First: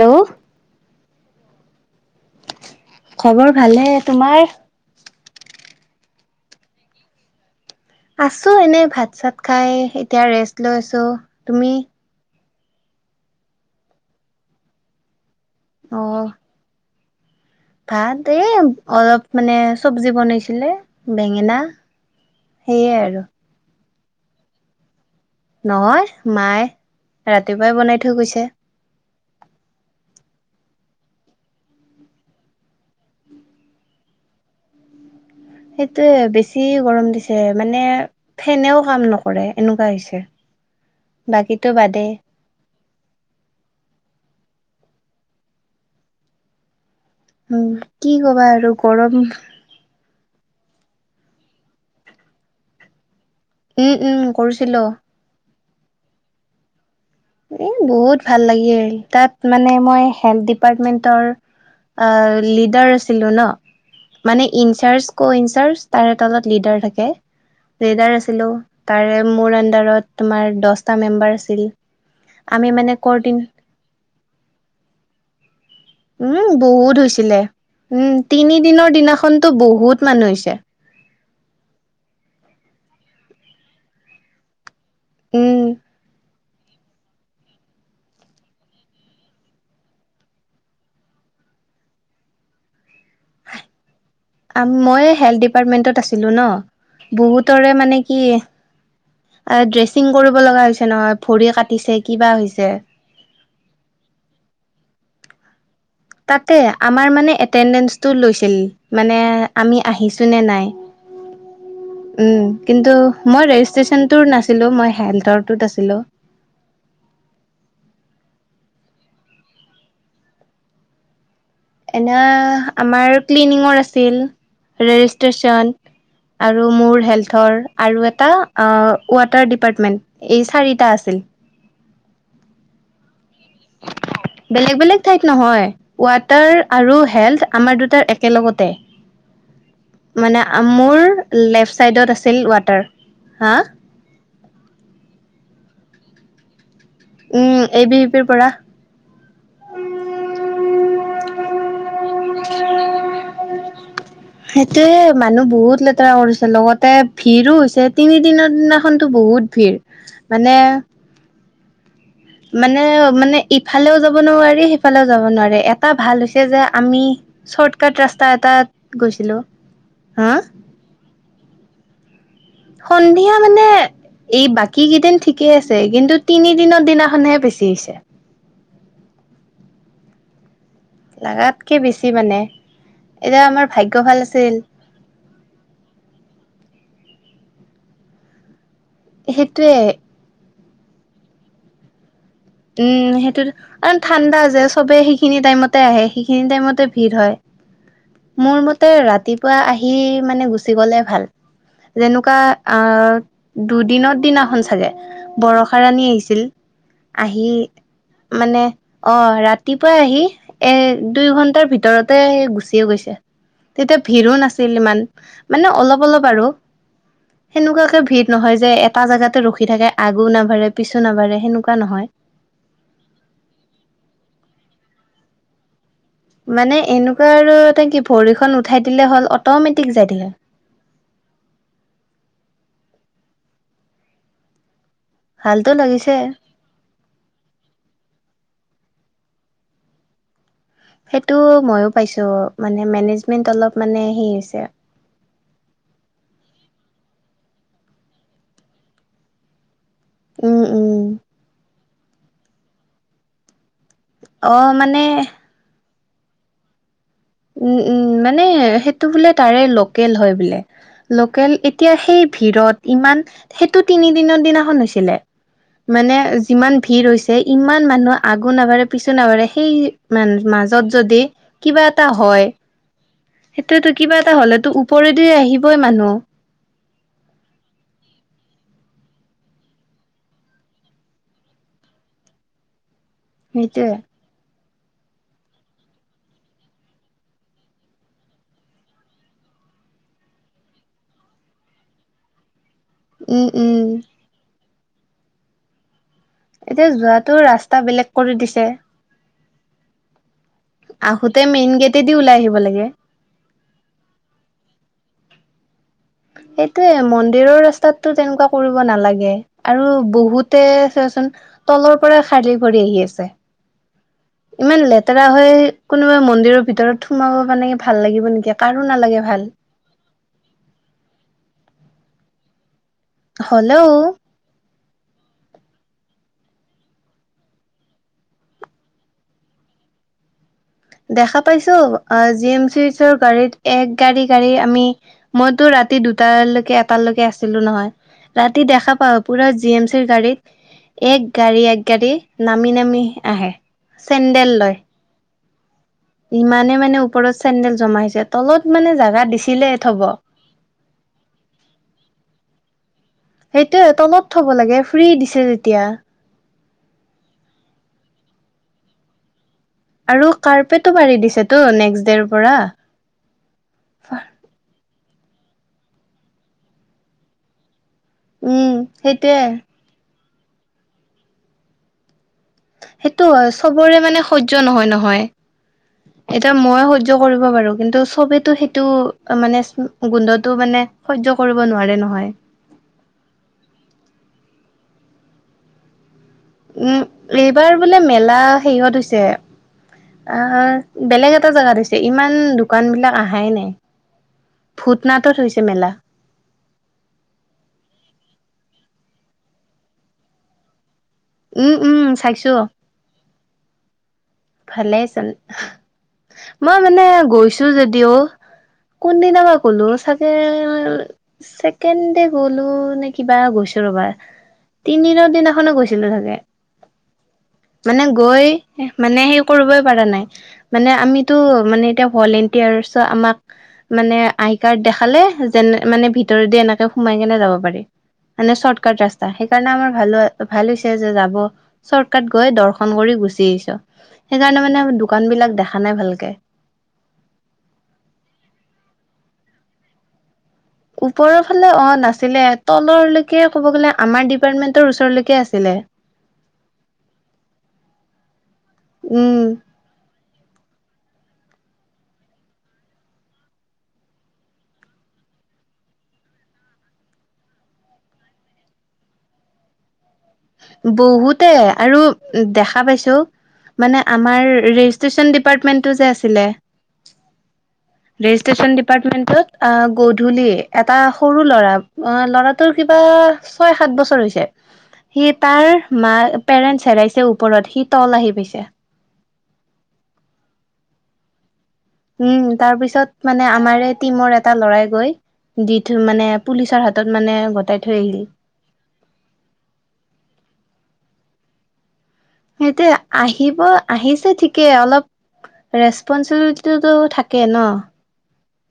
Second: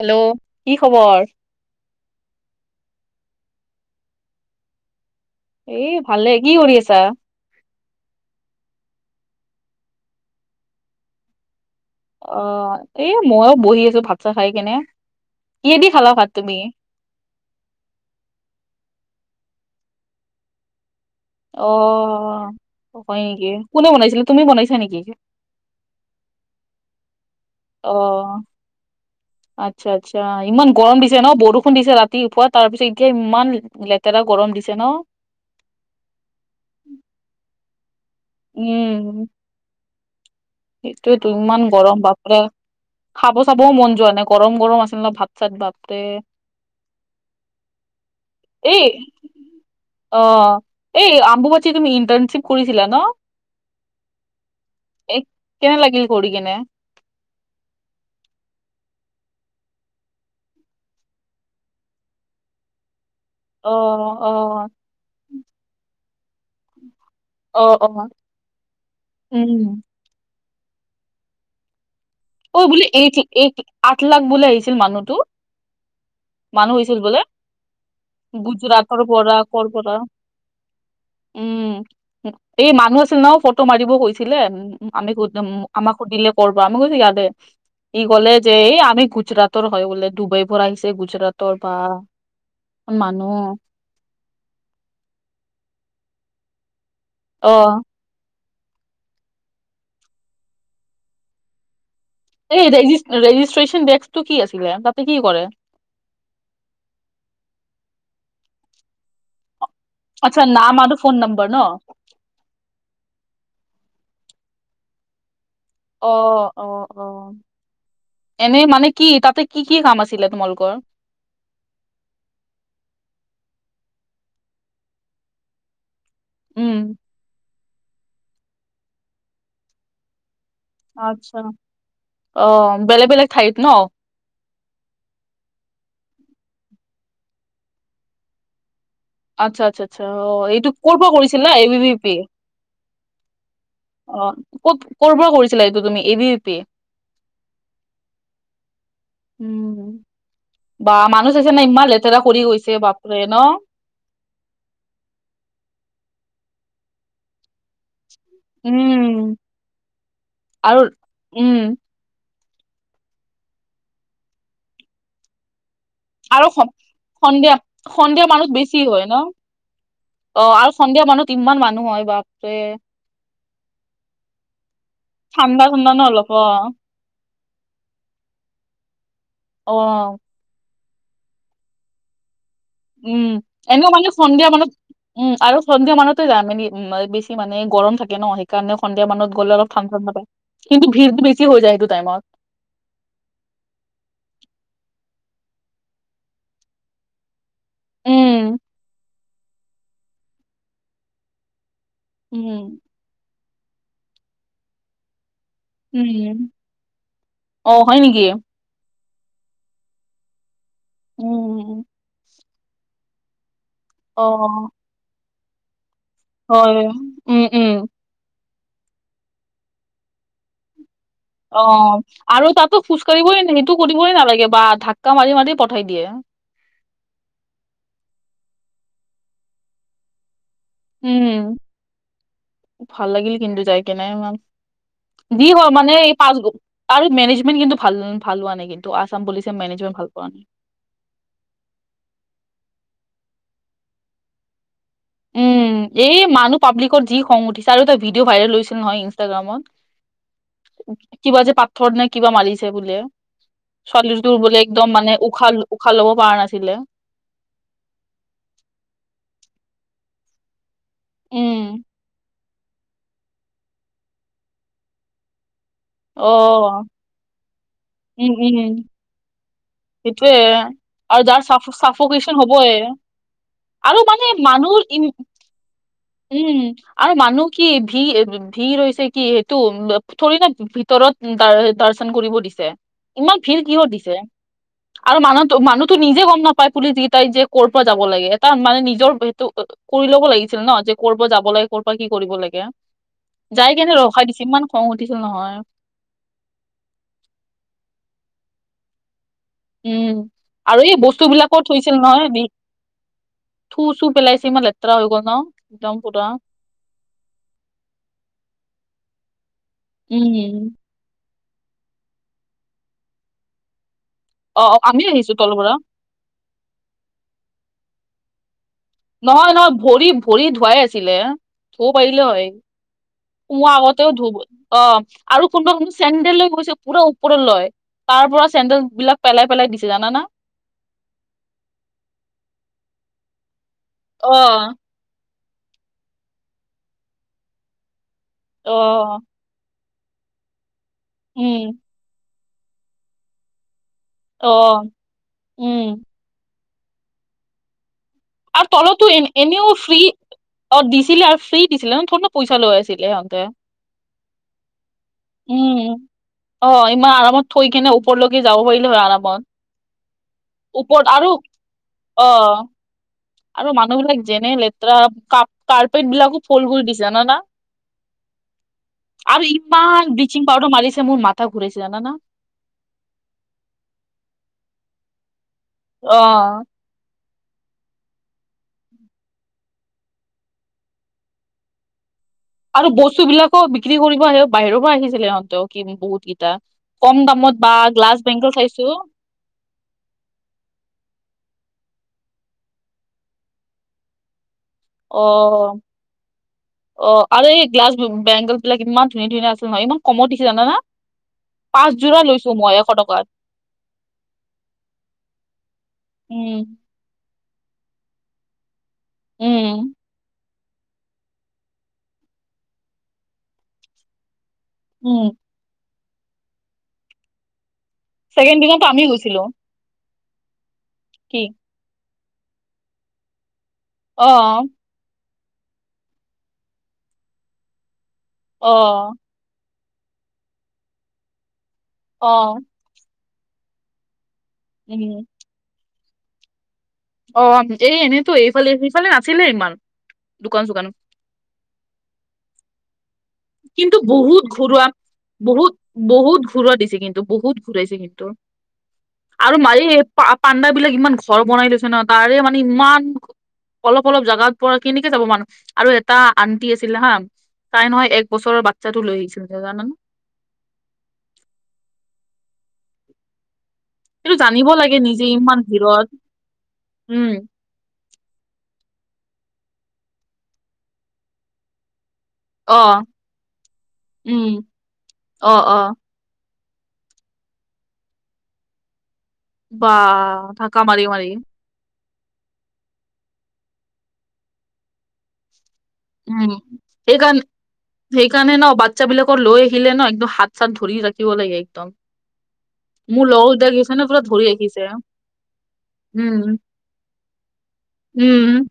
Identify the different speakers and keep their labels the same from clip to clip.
Speaker 1: Hello, কি খবৰ।
Speaker 2: খবৰ ভালে, তোমাৰ?
Speaker 1: এই ভালে, কি কৰি আছা?
Speaker 2: আছোঁ এনেই ভাত-চাত খাই, এতিয়া ৰেষ্ট লৈ আছোঁ, তুমি?
Speaker 1: অঁ, এই মইও বহি আছো ভাত-চাত খাই কেনে, কিয়েদি
Speaker 2: অ
Speaker 1: খালা ভাত তুমি?
Speaker 2: ভাত এই অলপ মানে চব্জি বনাইছিলে। বেঙেনা
Speaker 1: অঁ,
Speaker 2: সেয়ে
Speaker 1: হয়
Speaker 2: আৰু
Speaker 1: নেকি? কোনে বনাইছিলে তুমি বনাইছা নেকি?
Speaker 2: নহয়, মায়ে। ৰাতিপুৱাই বনাই থৈ
Speaker 1: অঁ।
Speaker 2: গৈছে
Speaker 1: আচ্ছা-আচ্ছা ইমান গৰম দিছে ন, বৰষুণ দিছে ৰাতিপুৱা, তাৰপিছত এতিয়া ইমান লেতেৰা গৰম দিছে ন?
Speaker 2: সেইটোয়ে বেছি গৰম দিছে মানে ফেনেও
Speaker 1: উম
Speaker 2: কাম নকৰে এনেকুৱা হৈছে।
Speaker 1: সেইটোয়েটো ইমান
Speaker 2: বাকীতো
Speaker 1: গৰম
Speaker 2: বাদেই
Speaker 1: বাপৰে। খাব-চাবও মন যোৱা নাই গৰম-গৰম আছে ন ভাত-চাত বাপৰে।
Speaker 2: উম, কি কবা আৰু গৰম।
Speaker 1: অঁ, এই অম্বুবাচীত তুমি ইণ্টাৰ্নশ্বিপ কৰিছিলা ন?
Speaker 2: উম, উম, কৰিছিলো।
Speaker 1: এ কেনে লাগিল কৰি কেনে?
Speaker 2: এ বহুত ভাল লাগে তাত মানে মই হেল্থ ডিপাৰ্টমেন্টৰ অ, লিডাৰ আছিলো ন।
Speaker 1: অ অ
Speaker 2: মানে ইনচাৰ্জ, ক'ইনচাৰ্জ তাৰে তলত লিডাৰ থাকে।
Speaker 1: অ অ
Speaker 2: লিডাৰ আছিলো তাৰে মোৰ
Speaker 1: উম
Speaker 2: আন্ডাৰত তোমাৰ দহটা মেম্বাৰ আছিল।
Speaker 1: অ,
Speaker 2: আমি
Speaker 1: বোলে
Speaker 2: মানে কৰ্দিন
Speaker 1: [unintelligible] আঠ লাখ বোলে আহিছিল মানুহটো?
Speaker 2: উম,
Speaker 1: মানুহ হৈছিল
Speaker 2: বহুত
Speaker 1: বোলে
Speaker 2: হৈছিলে। উম, তিনি দিনৰ
Speaker 1: গুজৰাটৰ পৰা
Speaker 2: দিনাখনতো
Speaker 1: কৰ পৰা
Speaker 2: বহুত মানুহ হৈছে।
Speaker 1: উম, এই মানুহ আছিল ন ফটো মাৰিব কৈছিলে। আমি
Speaker 2: উম
Speaker 1: [unintelligible] আমাক সুদিলে ক'ৰবা আমি কৈছো ইয়াতে। ই কলে যে এই আমি গুজৰাটৰ হয় বোলে ডুবাইৰ পৰা আহিছে গুজৰাটৰ বা। মানুহ
Speaker 2: আ মই হেল্থ ডিপাৰ্টমেন্টত আছিলো ন,
Speaker 1: অ
Speaker 2: বহুতৰে মানে কিহ, ড্ৰেচিং কৰিব লগা হৈছে নহয় ভৰি কাটিছে। কিবা
Speaker 1: এই
Speaker 2: হৈছে
Speaker 1: ৰেজিচ ৰেজিষ্ট্ৰচন ডেস্কটো কি আছিলে তাতে কি কৰে?
Speaker 2: তাতে আমাৰ মানে এটেণ্ডেঞ্চটো লৈছিল মানে আমি আহিছোঁ নে
Speaker 1: আচ্ছা
Speaker 2: নাই।
Speaker 1: নাম আৰু ফোন নম্বৰ ন
Speaker 2: উম, কিন্তু মই ৰেজিষ্ট্ৰেশচনটোৰ নাছিলো মই হেল্থৰটোত আছিলো।
Speaker 1: অ, অ, অ, এনে মানে কি তাতে কি কি কাম আছিলে তোমালোকৰ?
Speaker 2: এনে আমাৰ ক্লিনিঙৰ আছিল, ৰেজিষ্ট্ৰেশচন আৰু
Speaker 1: উম,
Speaker 2: মোৰ হেল্থৰ আৰু এটা আ ৱাটাৰ ডিপাৰ্টমেণ্ট এই চাৰি
Speaker 1: আচ্ছা, অঁ, বেলেগ-বেলেগ ঠাইত ন?
Speaker 2: বেলেগ-বেলেগ ঠাইত নহয়। ৱাটাৰ আৰু হেল্থ আমাৰ দুটাৰ একেলগতে।
Speaker 1: আচ্ছা আচ্ছা আচ্ছা
Speaker 2: মানে
Speaker 1: অ' এইটো ক'ৰ
Speaker 2: মোৰ
Speaker 1: পৰা কৰিছিলা A B
Speaker 2: left
Speaker 1: B P?
Speaker 2: চাইডত আছিল ৱাটাৰ, হা?
Speaker 1: অ, ক'ত কৰ পৰা কৰিছিলা এইটো তুমি A B P?
Speaker 2: Um, A B পিৰ পৰা।
Speaker 1: বা, মানুহ চাইছে না ইমান লেতেৰা কৰি গৈছে বাপৰে, ন'?
Speaker 2: সেইটোয়ে, মানুহ বহুত লেতেৰা কৰিছে লগতে ভিৰো হৈছে। তিনিদিনৰ দিনাখনতো
Speaker 1: উম,
Speaker 2: বহুত ভিৰ, মানে
Speaker 1: আৰু উম।
Speaker 2: মানে মানে ইফালেও যাব নোৱাৰি সেইফালেও যাব নোৱাৰি। এ এটা ভাল
Speaker 1: আৰু
Speaker 2: হৈছে
Speaker 1: স
Speaker 2: যে আমি
Speaker 1: সন্ধিয়া
Speaker 2: চৰ্ট কাট
Speaker 1: সন্ধিয়া
Speaker 2: ৰাস্তা
Speaker 1: মানুহ বেছি হয়
Speaker 2: এটাত
Speaker 1: ন?
Speaker 2: গৈছিলো। হা
Speaker 1: অ' আৰু সন্ধিয়া মানুহ তিমানমান মানুহ হয় ভাব।
Speaker 2: সন্ধিয়া মানে এই বাকী কেইদিন ঠিকেই
Speaker 1: ঠাণ্ডা
Speaker 2: আছে
Speaker 1: ঠাণ্ডা ন
Speaker 2: কিন্তু
Speaker 1: অলপ অ'
Speaker 2: তিনিদিনৰ দিনাখনহে বেছি হৈছে।
Speaker 1: অ'।
Speaker 2: লাগাতকে বেছি মানে।
Speaker 1: উম,
Speaker 2: এতিয়া আমাৰ
Speaker 1: এনেওঁ
Speaker 2: ভাগ্য
Speaker 1: মানু্হ
Speaker 2: ভাল
Speaker 1: সন্ধিয়া
Speaker 2: আছিল
Speaker 1: মানত উম, আৰু সন্ধিয়া মানতে যাম মানে উ, বেছি মানে গৰম থাকে ন'। কাৰণে সন্ধিয়া মানত গ'লে অলপ
Speaker 2: সেইটোয়ে
Speaker 1: ঠান ঠা নাপায় কিন্তু ভিৰ বেছি হৈ যায় সেইটো টাইমত।
Speaker 2: উম, সেইটোতো কা ঠাণ্ডা যে চবেই সেইখিনি টাইমতে আহে, সেইখিনি টাইমতে ভিৰ হয়।
Speaker 1: উম
Speaker 2: মোৰ মতে ৰাতিপুৱা আহি মানে গুচি গলে ভাল। যেনেকুৱা আ,
Speaker 1: উম
Speaker 2: দুদিনৰত দিনাখন চাগে বৰষ ষা ৰণী আহিছিল,
Speaker 1: উম
Speaker 2: আহি
Speaker 1: অ হয় নেকি
Speaker 2: মানে অ' ৰাতিপুৱাই আহি এ, দুই ঘণ্টাৰ
Speaker 1: উম
Speaker 2: ভিতৰতে গুচি গৈছে, তেতিয়া
Speaker 1: অ
Speaker 2: ভিৰো নাছিল ইমান। মানে অলপ অলপ আৰু,
Speaker 1: হয় উম উম
Speaker 2: সেনেকুৱাকে ভিৰ নহয় যে এটা জাগাতে ৰখি থাকে আগো নাভাৰে পিছো নাভাৰে।
Speaker 1: অ' আৰু তাতো খোজ কঢ়িবই, সেইটো কৰিবই নালাগে বা ধাক্কা মাৰি মাৰি পঠাই দিয়ে।
Speaker 2: মানে এনেকুৱা আৰু এ, কি ভৰিখন উঠাই দিলে হ'ল অট'মেটিক যাই থাকে।
Speaker 1: উম, ভাল লাগিল কিন্তু যাই কেনে ইমান। যি
Speaker 2: ভালতো
Speaker 1: হয় মানে এই
Speaker 2: লাগিছে।
Speaker 1: পাঁচ গ আৰু মেনেজমেট কিন্তু ভাল ভাল হোৱা নাই কিন্তু, আছাম পুলিচে মেনেজমেণ্ট ভাল কৰা নাই।
Speaker 2: সেইটো ময়ো পাইছোঁ মানে মেনেজমেন্ট অলপ মানে হে হৈছে।
Speaker 1: উম, এই মানুহ পাব্লিকত যি খং উঠিছে আৰু এটা ভিডিঅ' ভাইৰেল হৈছিল নহয় ইনষ্টাগ্ৰামত।
Speaker 2: উম উম
Speaker 1: কিবা যে পাথৰ নে কিবা মাৰিছে বোলে। ছোৱালীটোৰ বোলে একদম মানে উশা উশাহ ল'ব পাৰা নাছিলে।
Speaker 2: উম, উম, মানে সেইটো বোলে তাৰে ল'কেল হয় বোলে। ল'কেল
Speaker 1: উম,
Speaker 2: এতিয়া সেই ভিৰত ইমান, সেইটো তিনিদিনৰ দিনাখন হৈছিলে। মানে যিমান
Speaker 1: অ',
Speaker 2: ভিৰ হৈছে ইমান মানুহ
Speaker 1: উম,
Speaker 2: আগো
Speaker 1: উম,
Speaker 2: নাভাৰে পিছো নাভাৰে সেই মান
Speaker 1: সেইটোয়ে
Speaker 2: মাজত যদি
Speaker 1: আৰু যাৰ চাফ
Speaker 2: কিবা এ টা
Speaker 1: চাফকেচন
Speaker 2: হয়,
Speaker 1: হ'বয়ে
Speaker 2: সেইটোৱেটো
Speaker 1: আৰু
Speaker 2: কিবা
Speaker 1: মানে
Speaker 2: এটা হ'লেতো
Speaker 1: মানুহৰ ইম
Speaker 2: ওপৰেদি আহিবই মানুহ।
Speaker 1: উম, আৰু মানুহ কি ভি-ভিৰ ৰৈছে কি সেইটো থৰি না ভিতৰত দাৰ দাৰচন কৰিব দিছে, ইমান ভিৰ কিহৰ
Speaker 2: সেইটোয়ে
Speaker 1: দিছে। আৰু মানুহটো মানুহতো নিজে গ'ম নাপায় পুলিচকেইটাই যে কৰ'ৰ পৰা যাব লাগে, এটা মানে নিজৰ সেইটো কৰি ল'ব লাগিছিল ন' যে কৰিব যাব লাগে ক'ৰ কি কৰিব লাগে।
Speaker 2: উম উম
Speaker 1: যাই কেনে ৰখাই দিছে, ইমান খং উঠিছে নহয়।
Speaker 2: এতিয়া যোৱাটোওঁ ৰাস্তা বেলেগ কৰি দিছে।
Speaker 1: উম, আৰু এই
Speaker 2: আহোতে
Speaker 1: বস্তুবিলাকো
Speaker 2: মেইন
Speaker 1: থৈছিল
Speaker 2: গেটেদি
Speaker 1: নহয়
Speaker 2: ওলাই
Speaker 1: বি
Speaker 2: আহিব লাগে।
Speaker 1: থু চু পেলাইছি, ইমান লেতেৰা হৈ গ' ন'? একদম পুৰা।
Speaker 2: সেইটোৱে মন্দিৰৰ ৰাস্তাততো তেনেকুৱা কৰিব নালাগে। আৰু বহুতে
Speaker 1: উম
Speaker 2: চোৱাচোন তলৰপৰা খালি ভৰি আহি আছে।
Speaker 1: অ অ
Speaker 2: ইমান
Speaker 1: আমি
Speaker 2: লেতেৰা
Speaker 1: আহিছো
Speaker 2: হৈ
Speaker 1: তলৰ পৰা
Speaker 2: কোনোবা মন্দিৰৰ ভিতৰত সোমাব মানে ভাল লাগিব নেকি, কাৰো নালাগে। ভাল।
Speaker 1: নহয় নহয় ভৰি ভৰি ধুৱাই আছিলে, ধুব পাৰিলে হয়। সোমোৱা
Speaker 2: হ'লেও
Speaker 1: আগতেও ধুব, অ' আৰু কোনোবা কোন চেণ্ডেল লৈ গৈছে পুৰা ওপৰলৈ। তাৰপৰা চেণ্ডেলবিলাক পেলাই পেলাই দিছে জানানা?
Speaker 2: দেখা পাইছোঁ অহ, জি এম চিচৰ গাড়ীত এক গাড়ী গাড়ী
Speaker 1: অ
Speaker 2: আমি মইতো ৰাতি দুটালৈকে এটালৈকে আছিলোঁ নহয়। ৰাতি দেখা
Speaker 1: অ',
Speaker 2: পাওঁ পুৰা জি এম চি গাড়ীত, এক
Speaker 1: উম,
Speaker 2: গাড়ী এক গাড়ী নামি-নামি আহে। চেণ্ডেল লয়।
Speaker 1: অহ', উম'।
Speaker 2: ইমানে মানে ওপৰত চেন্দেল জমা হৈছে তলত মানে জোগা দিছিলেই থব।
Speaker 1: অহ, দিছিলে আৰু ফ্ৰী দিছিলে ন, ক'ত পইচা লৈ আছিলে সিহঁতে।
Speaker 2: সেইটোৱে তনত থব লাগে ফ্ৰী দিছে যেতিয়া।
Speaker 1: অহ, ইমান আৰামত থৈ কেনে ওপৰলৈকে যাব পাৰিলে হয় আৰামত।
Speaker 2: আৰু কাৰ্পেটো
Speaker 1: ওপৰত
Speaker 2: বাঢ়ি
Speaker 1: আৰু
Speaker 2: দিছে তো নেক্সটডেৰ পৰা।
Speaker 1: অ', আৰু মানুহবিলাক যেনে লেতেৰা কা-কাৰ্পেটবিলাকো ফ্ৰল কৰি দিছো ন' না।
Speaker 2: উম' সেইটোৱে।
Speaker 1: ইমান ব্লিচিং পউডাৰ মাৰিছে মোৰ মাথা ঘুৰাইছে জানানা?
Speaker 2: সেইটো হয় চবৰে মানে সহ্য নহয়-নহয়। এতিয়া
Speaker 1: অ',
Speaker 2: মই সহ্য সহ্য কৰিব পাৰোঁ কিন্তু চবেতো সেইটো মানে গোন্ধতটো মানে সহ্য কৰিব নোৱাৰে নহয়।
Speaker 1: আৰু বস্তুবিলাকো বিক্ৰী কৰিব আহে, বাহিৰৰ পৰা আহিছিলে সিহঁতেও কিন্তু কি
Speaker 2: উম,
Speaker 1: কম দামত বা
Speaker 2: এইবাৰ বোলে
Speaker 1: গ্লাছ
Speaker 2: মেলা
Speaker 1: বেংগল চাইছো
Speaker 2: শেহত হৈছে। অহ, বেলেগ এটা জোগাত হৈছে, ইমান দোকানবিলাক আহাই নাই। [inaudible] হৈছে
Speaker 1: অহ।
Speaker 2: মেলা।
Speaker 1: অহ, আৰু এই গ্লাছ বেংগলবিলাক ইমান ধুনীয়া-ধুনীয়া আছিল নহয়, ইমান কমত দিছে জানানা।
Speaker 2: উম, উম,
Speaker 1: পাঁচজোৰা
Speaker 2: চাইছো
Speaker 1: লৈছোঁ মই এশ টকাত।
Speaker 2: ভালেই চোন।
Speaker 1: উম
Speaker 2: মই মানে গৈছোঁ যদিওঁ কোনদিনা বা গ'লো
Speaker 1: উম
Speaker 2: চাগে ছেকেণ্ড দে গ'লোনে কিবা গৈছোঁ ৰবা,
Speaker 1: উম
Speaker 2: তিনিদিনৰ দিনা গৈছিলোঁ চাগে, মানে গৈ
Speaker 1: ছেকেণ্ড দিনতো আমি
Speaker 2: মানে সেই
Speaker 1: গৈছিলো
Speaker 2: কৰিবই পৰা নাই, মানে আমিটো
Speaker 1: কি
Speaker 2: মানে এতিয়া ভলেটাৰ্চ আমাক মানে
Speaker 1: অ
Speaker 2: আই কাৰ্ড দেখালে যেনে, মানে ভিতৰে দি এনেকে সোমাই কেনে যাব পাৰি। মানে
Speaker 1: অ
Speaker 2: চৰ্টকাট ৰাস্তা, সেইকাৰণে আমাৰ ভাল-ভাল হৈছে যে যাব, শৰ্ট কাট
Speaker 1: অ
Speaker 2: গৈ দ দৰ্শন কৰি গুচি আহিছোঁ, সেইকাৰণে মানে
Speaker 1: উম
Speaker 2: দোকানবিলাক দেখা নাই ভালকে।
Speaker 1: অহ, এই এনেইতো এইফালে, সেইফালে নাছিলে ইমান দোকান চোকান।
Speaker 2: ওপৰৰ ফালে অহ, নাছিলে। তললৈকে ক'ব গ'লে,
Speaker 1: কিন্তু
Speaker 2: আমাৰ
Speaker 1: বহুত ঘৰুৱা
Speaker 2: ডিপাৰ্টমেন্টৰ ওচৰলৈকে
Speaker 1: বহুত
Speaker 2: আছিলে।
Speaker 1: ঘুৰাইছে কিন্তু
Speaker 2: উম
Speaker 1: আৰু মাৰি পা-পাণ্ডাাবিলাক ইমান ঘৰ বনাই দিছে ন' তাৰে মানে ইমান অলপ-অলপ জাগাত পৰা কেনেকে যাব মানুহ আৰু এটা আণ্টি আছিলে হা তাই নহয় এক ওচৰৰ বাচ্ছাটো লৈ আহিছিল জানানা?
Speaker 2: বহুতে আৰু দেখা পাইছোঁ। মানে
Speaker 1: এইটো
Speaker 2: আমাৰ
Speaker 1: জানিব লাগে নিজে
Speaker 2: ৰেজিষ্ট্ৰেশচন
Speaker 1: ইমান
Speaker 2: ডিপাৰ্টমেন্টটো
Speaker 1: ভিৰত
Speaker 2: যে আছিলে।
Speaker 1: উম
Speaker 2: ৰেজিষ্ট্ৰেচন ডিপাৰ্টমেন্টত অহ, গধূলি এটা সৰু ল'ৰা অহ, ল'ৰা
Speaker 1: অ
Speaker 2: তোৰ কিবা ছয় সাত বছৰ হৈছে।
Speaker 1: উম
Speaker 2: সি
Speaker 1: অ
Speaker 2: তাৰ
Speaker 1: অ
Speaker 2: মা পেৰেণ্টছ হেৰাইছে ওপৰত সি তল আহি পাইছে।
Speaker 1: বাহ ধাক্কা মাৰি-মাৰি।
Speaker 2: উম, তাৰপিছত মানে আমাৰে টিমৰ এটা ল'ৰাই গৈ দি থৈ মানে পুলিচৰ হাতত মানে গটাই থৈ আহিল।
Speaker 1: জানে ন' বা বাচ্ছাবিলাকক লৈ আহিলে ন' একদম হাত-চাত ধৰি ৰাখিব লাগে একদম।
Speaker 2: সেইটোই
Speaker 1: মোৰ লগৰ
Speaker 2: আহিব,
Speaker 1: দুটা গৈছে ন পুৰা
Speaker 2: আহিছে
Speaker 1: ধৰি
Speaker 2: ঠিকে
Speaker 1: ৰাখিছে
Speaker 2: অলপ
Speaker 1: উম
Speaker 2: ৰেচপনঞ্চিবিলিটিতো থাকে ন'।
Speaker 1: উম।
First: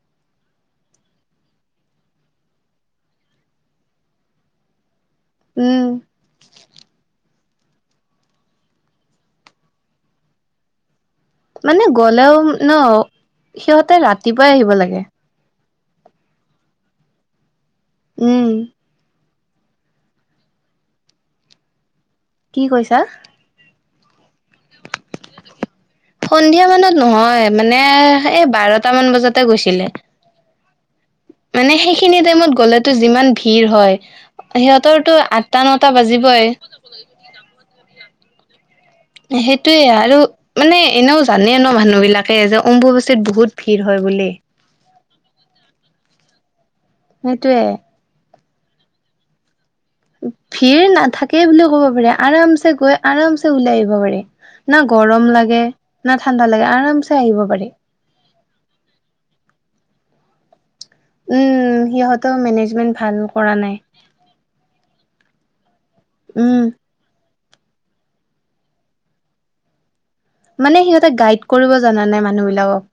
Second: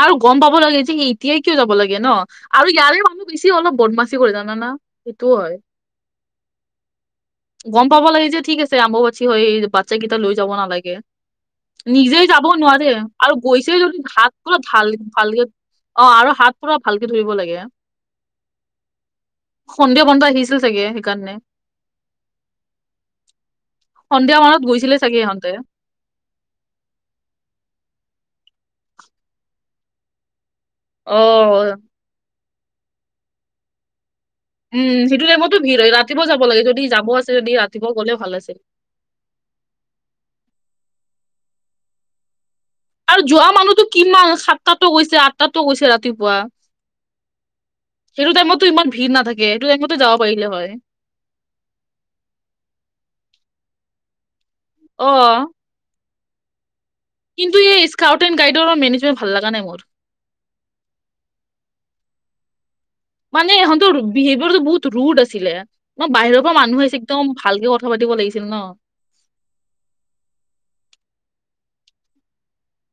Speaker 1: আৰু গম পাব লাগে যে এতিয়াই কিয় যাব লাগে ন'। আৰু ইয়াৰে মানুহ বেছি অলপ বদমাচি কৰি জানানা সেইটোও হয়।
Speaker 2: উম
Speaker 1: গম পাব লাগে যে ঠিক আছে আম্ববাচী হয় বাচ্ছাকেইটা লৈ যাব নালাগে।
Speaker 2: মানে
Speaker 1: নিজে
Speaker 2: গ'লেও
Speaker 1: যাব
Speaker 2: ন
Speaker 1: নোৱাৰে আৰু গৈছে
Speaker 2: সিহঁতে
Speaker 1: যদি ভাৱ
Speaker 2: ৰাতিপুৱাই আহিব লাগে।
Speaker 1: ভালকে অ' আৰু হাত পুৰা ভালকে ধৰিব লাগে।
Speaker 2: উম।
Speaker 1: সন্ধিয়া বন্ধ আহিছিল চাগে সেইকাৰণে।
Speaker 2: কি কৈছা?
Speaker 1: সন্ধিয়া মানত গৈছিলে চাগে সিহঁতে।
Speaker 2: সন্ধিয়া মানত নহয় মানে এই বাৰটা মান বজাতে গৈছিলে। মানে
Speaker 1: অ'।
Speaker 2: সেইখিনি টাইমত গ'লেতো যিমান ভিৰ হয়।
Speaker 1: উম
Speaker 2: সিহঁতৰতো
Speaker 1: সেইটো টাইমতো
Speaker 2: আঠটা
Speaker 1: ভিৰ
Speaker 2: নটা
Speaker 1: হয় ৰাতিপুৱা
Speaker 2: বাজিবই।
Speaker 1: যাব লাগে যদি যাব আছে যদি ৰাতিপুৱা গ'লেও ভাল আছিল।
Speaker 2: সেইটোয়ে আৰু মানে এনেও জানে ন মানুহ বিলাক যে
Speaker 1: আৰু
Speaker 2: অম্বুবাচীত
Speaker 1: যোৱা
Speaker 2: বহুত
Speaker 1: মানুহতো
Speaker 2: ভিৰ হয়
Speaker 1: কিমান
Speaker 2: বুলি।
Speaker 1: সাতটাতো গৈছে আঠটাতো গৈছে ৰাতিপুৱা।
Speaker 2: সেইটোৱে।
Speaker 1: সেইটো টাইমতো ইমান ভিৰ নাথাকে সেইটো টাইমতো যাব পাৰিলে হয়।
Speaker 2: সেই বুলিও ক'ব পাৰি আৰামছে গৈ আৰামছে উলাই আহিব পাৰি। না
Speaker 1: অ
Speaker 2: গৰম লাগে না ঠাণ্ডা লাগে আৰামচে।
Speaker 1: কিন্তু এই স্কাউট এণ্ড গাইডৰ মেনেজমেট ভাল লাগা নাই মোৰ।
Speaker 2: উম সিহঁতৰ মেনেজমেন্ট ভাল কৰা নাই।
Speaker 1: বিহেভিয়ৰটো বহুত ৰুড আছিলে ন বাহিৰৰ পৰা
Speaker 2: উম,
Speaker 1: মানুহ আহিছে একদম ভালকে কথা পাতিব লাগিছিল ন।
Speaker 2: মানে সিহঁতে গাইড কৰিব জানা নাই মানুহবিলাকক।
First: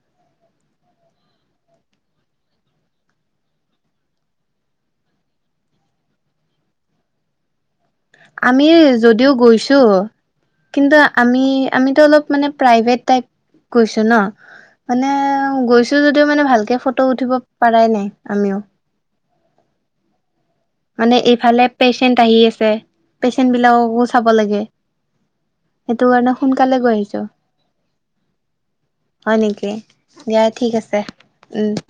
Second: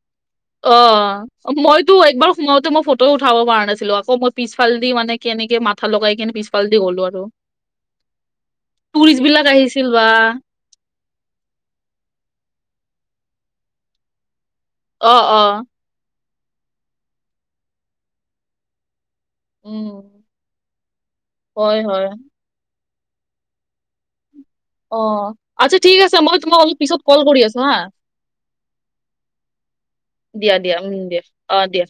Speaker 1: অ'। মইতো একবাৰ সোমাওতে মই ফটো উঠাব পৰা নাছিলো আকৌ মই পিছফালে দি মানে কেনেকে মাথা লগাই কেনে পিছ ফাল দি গ'লো আৰু।
Speaker 2: আমি
Speaker 1: টুৰিষ্ট
Speaker 2: যদিও
Speaker 1: বিলাক
Speaker 2: গৈছো
Speaker 1: আহিছিল বা
Speaker 2: কিন্তু আমি আমিতো অলপ মানে প্ৰাইভেট টাইপ গৈছো ন। মানে
Speaker 1: অ অ
Speaker 2: গৈছো যদিও মানে ভালকে ফটো উঠিব পাৰাই নাই আমিও।
Speaker 1: উম।
Speaker 2: মানে ইফালে
Speaker 1: হয় হয়
Speaker 2: পেচেণ্ট আহি আছে পেচেন্ট বিলাককো চাব লাগে।
Speaker 1: অ' আচ্ছা ঠিক
Speaker 2: সেইটো
Speaker 1: আছে
Speaker 2: কাৰণে
Speaker 1: মই তোমাক
Speaker 2: সোনকালে
Speaker 1: অলপ
Speaker 2: গৈ
Speaker 1: পিছত
Speaker 2: আহিছো
Speaker 1: কল কৰি আছো হা।
Speaker 2: হয় নেকি।
Speaker 1: দিয়া,
Speaker 2: ঠিক
Speaker 1: দিয়া, উম
Speaker 2: আছে
Speaker 1: দিয়া, অ'
Speaker 2: উম।
Speaker 1: দিয়া।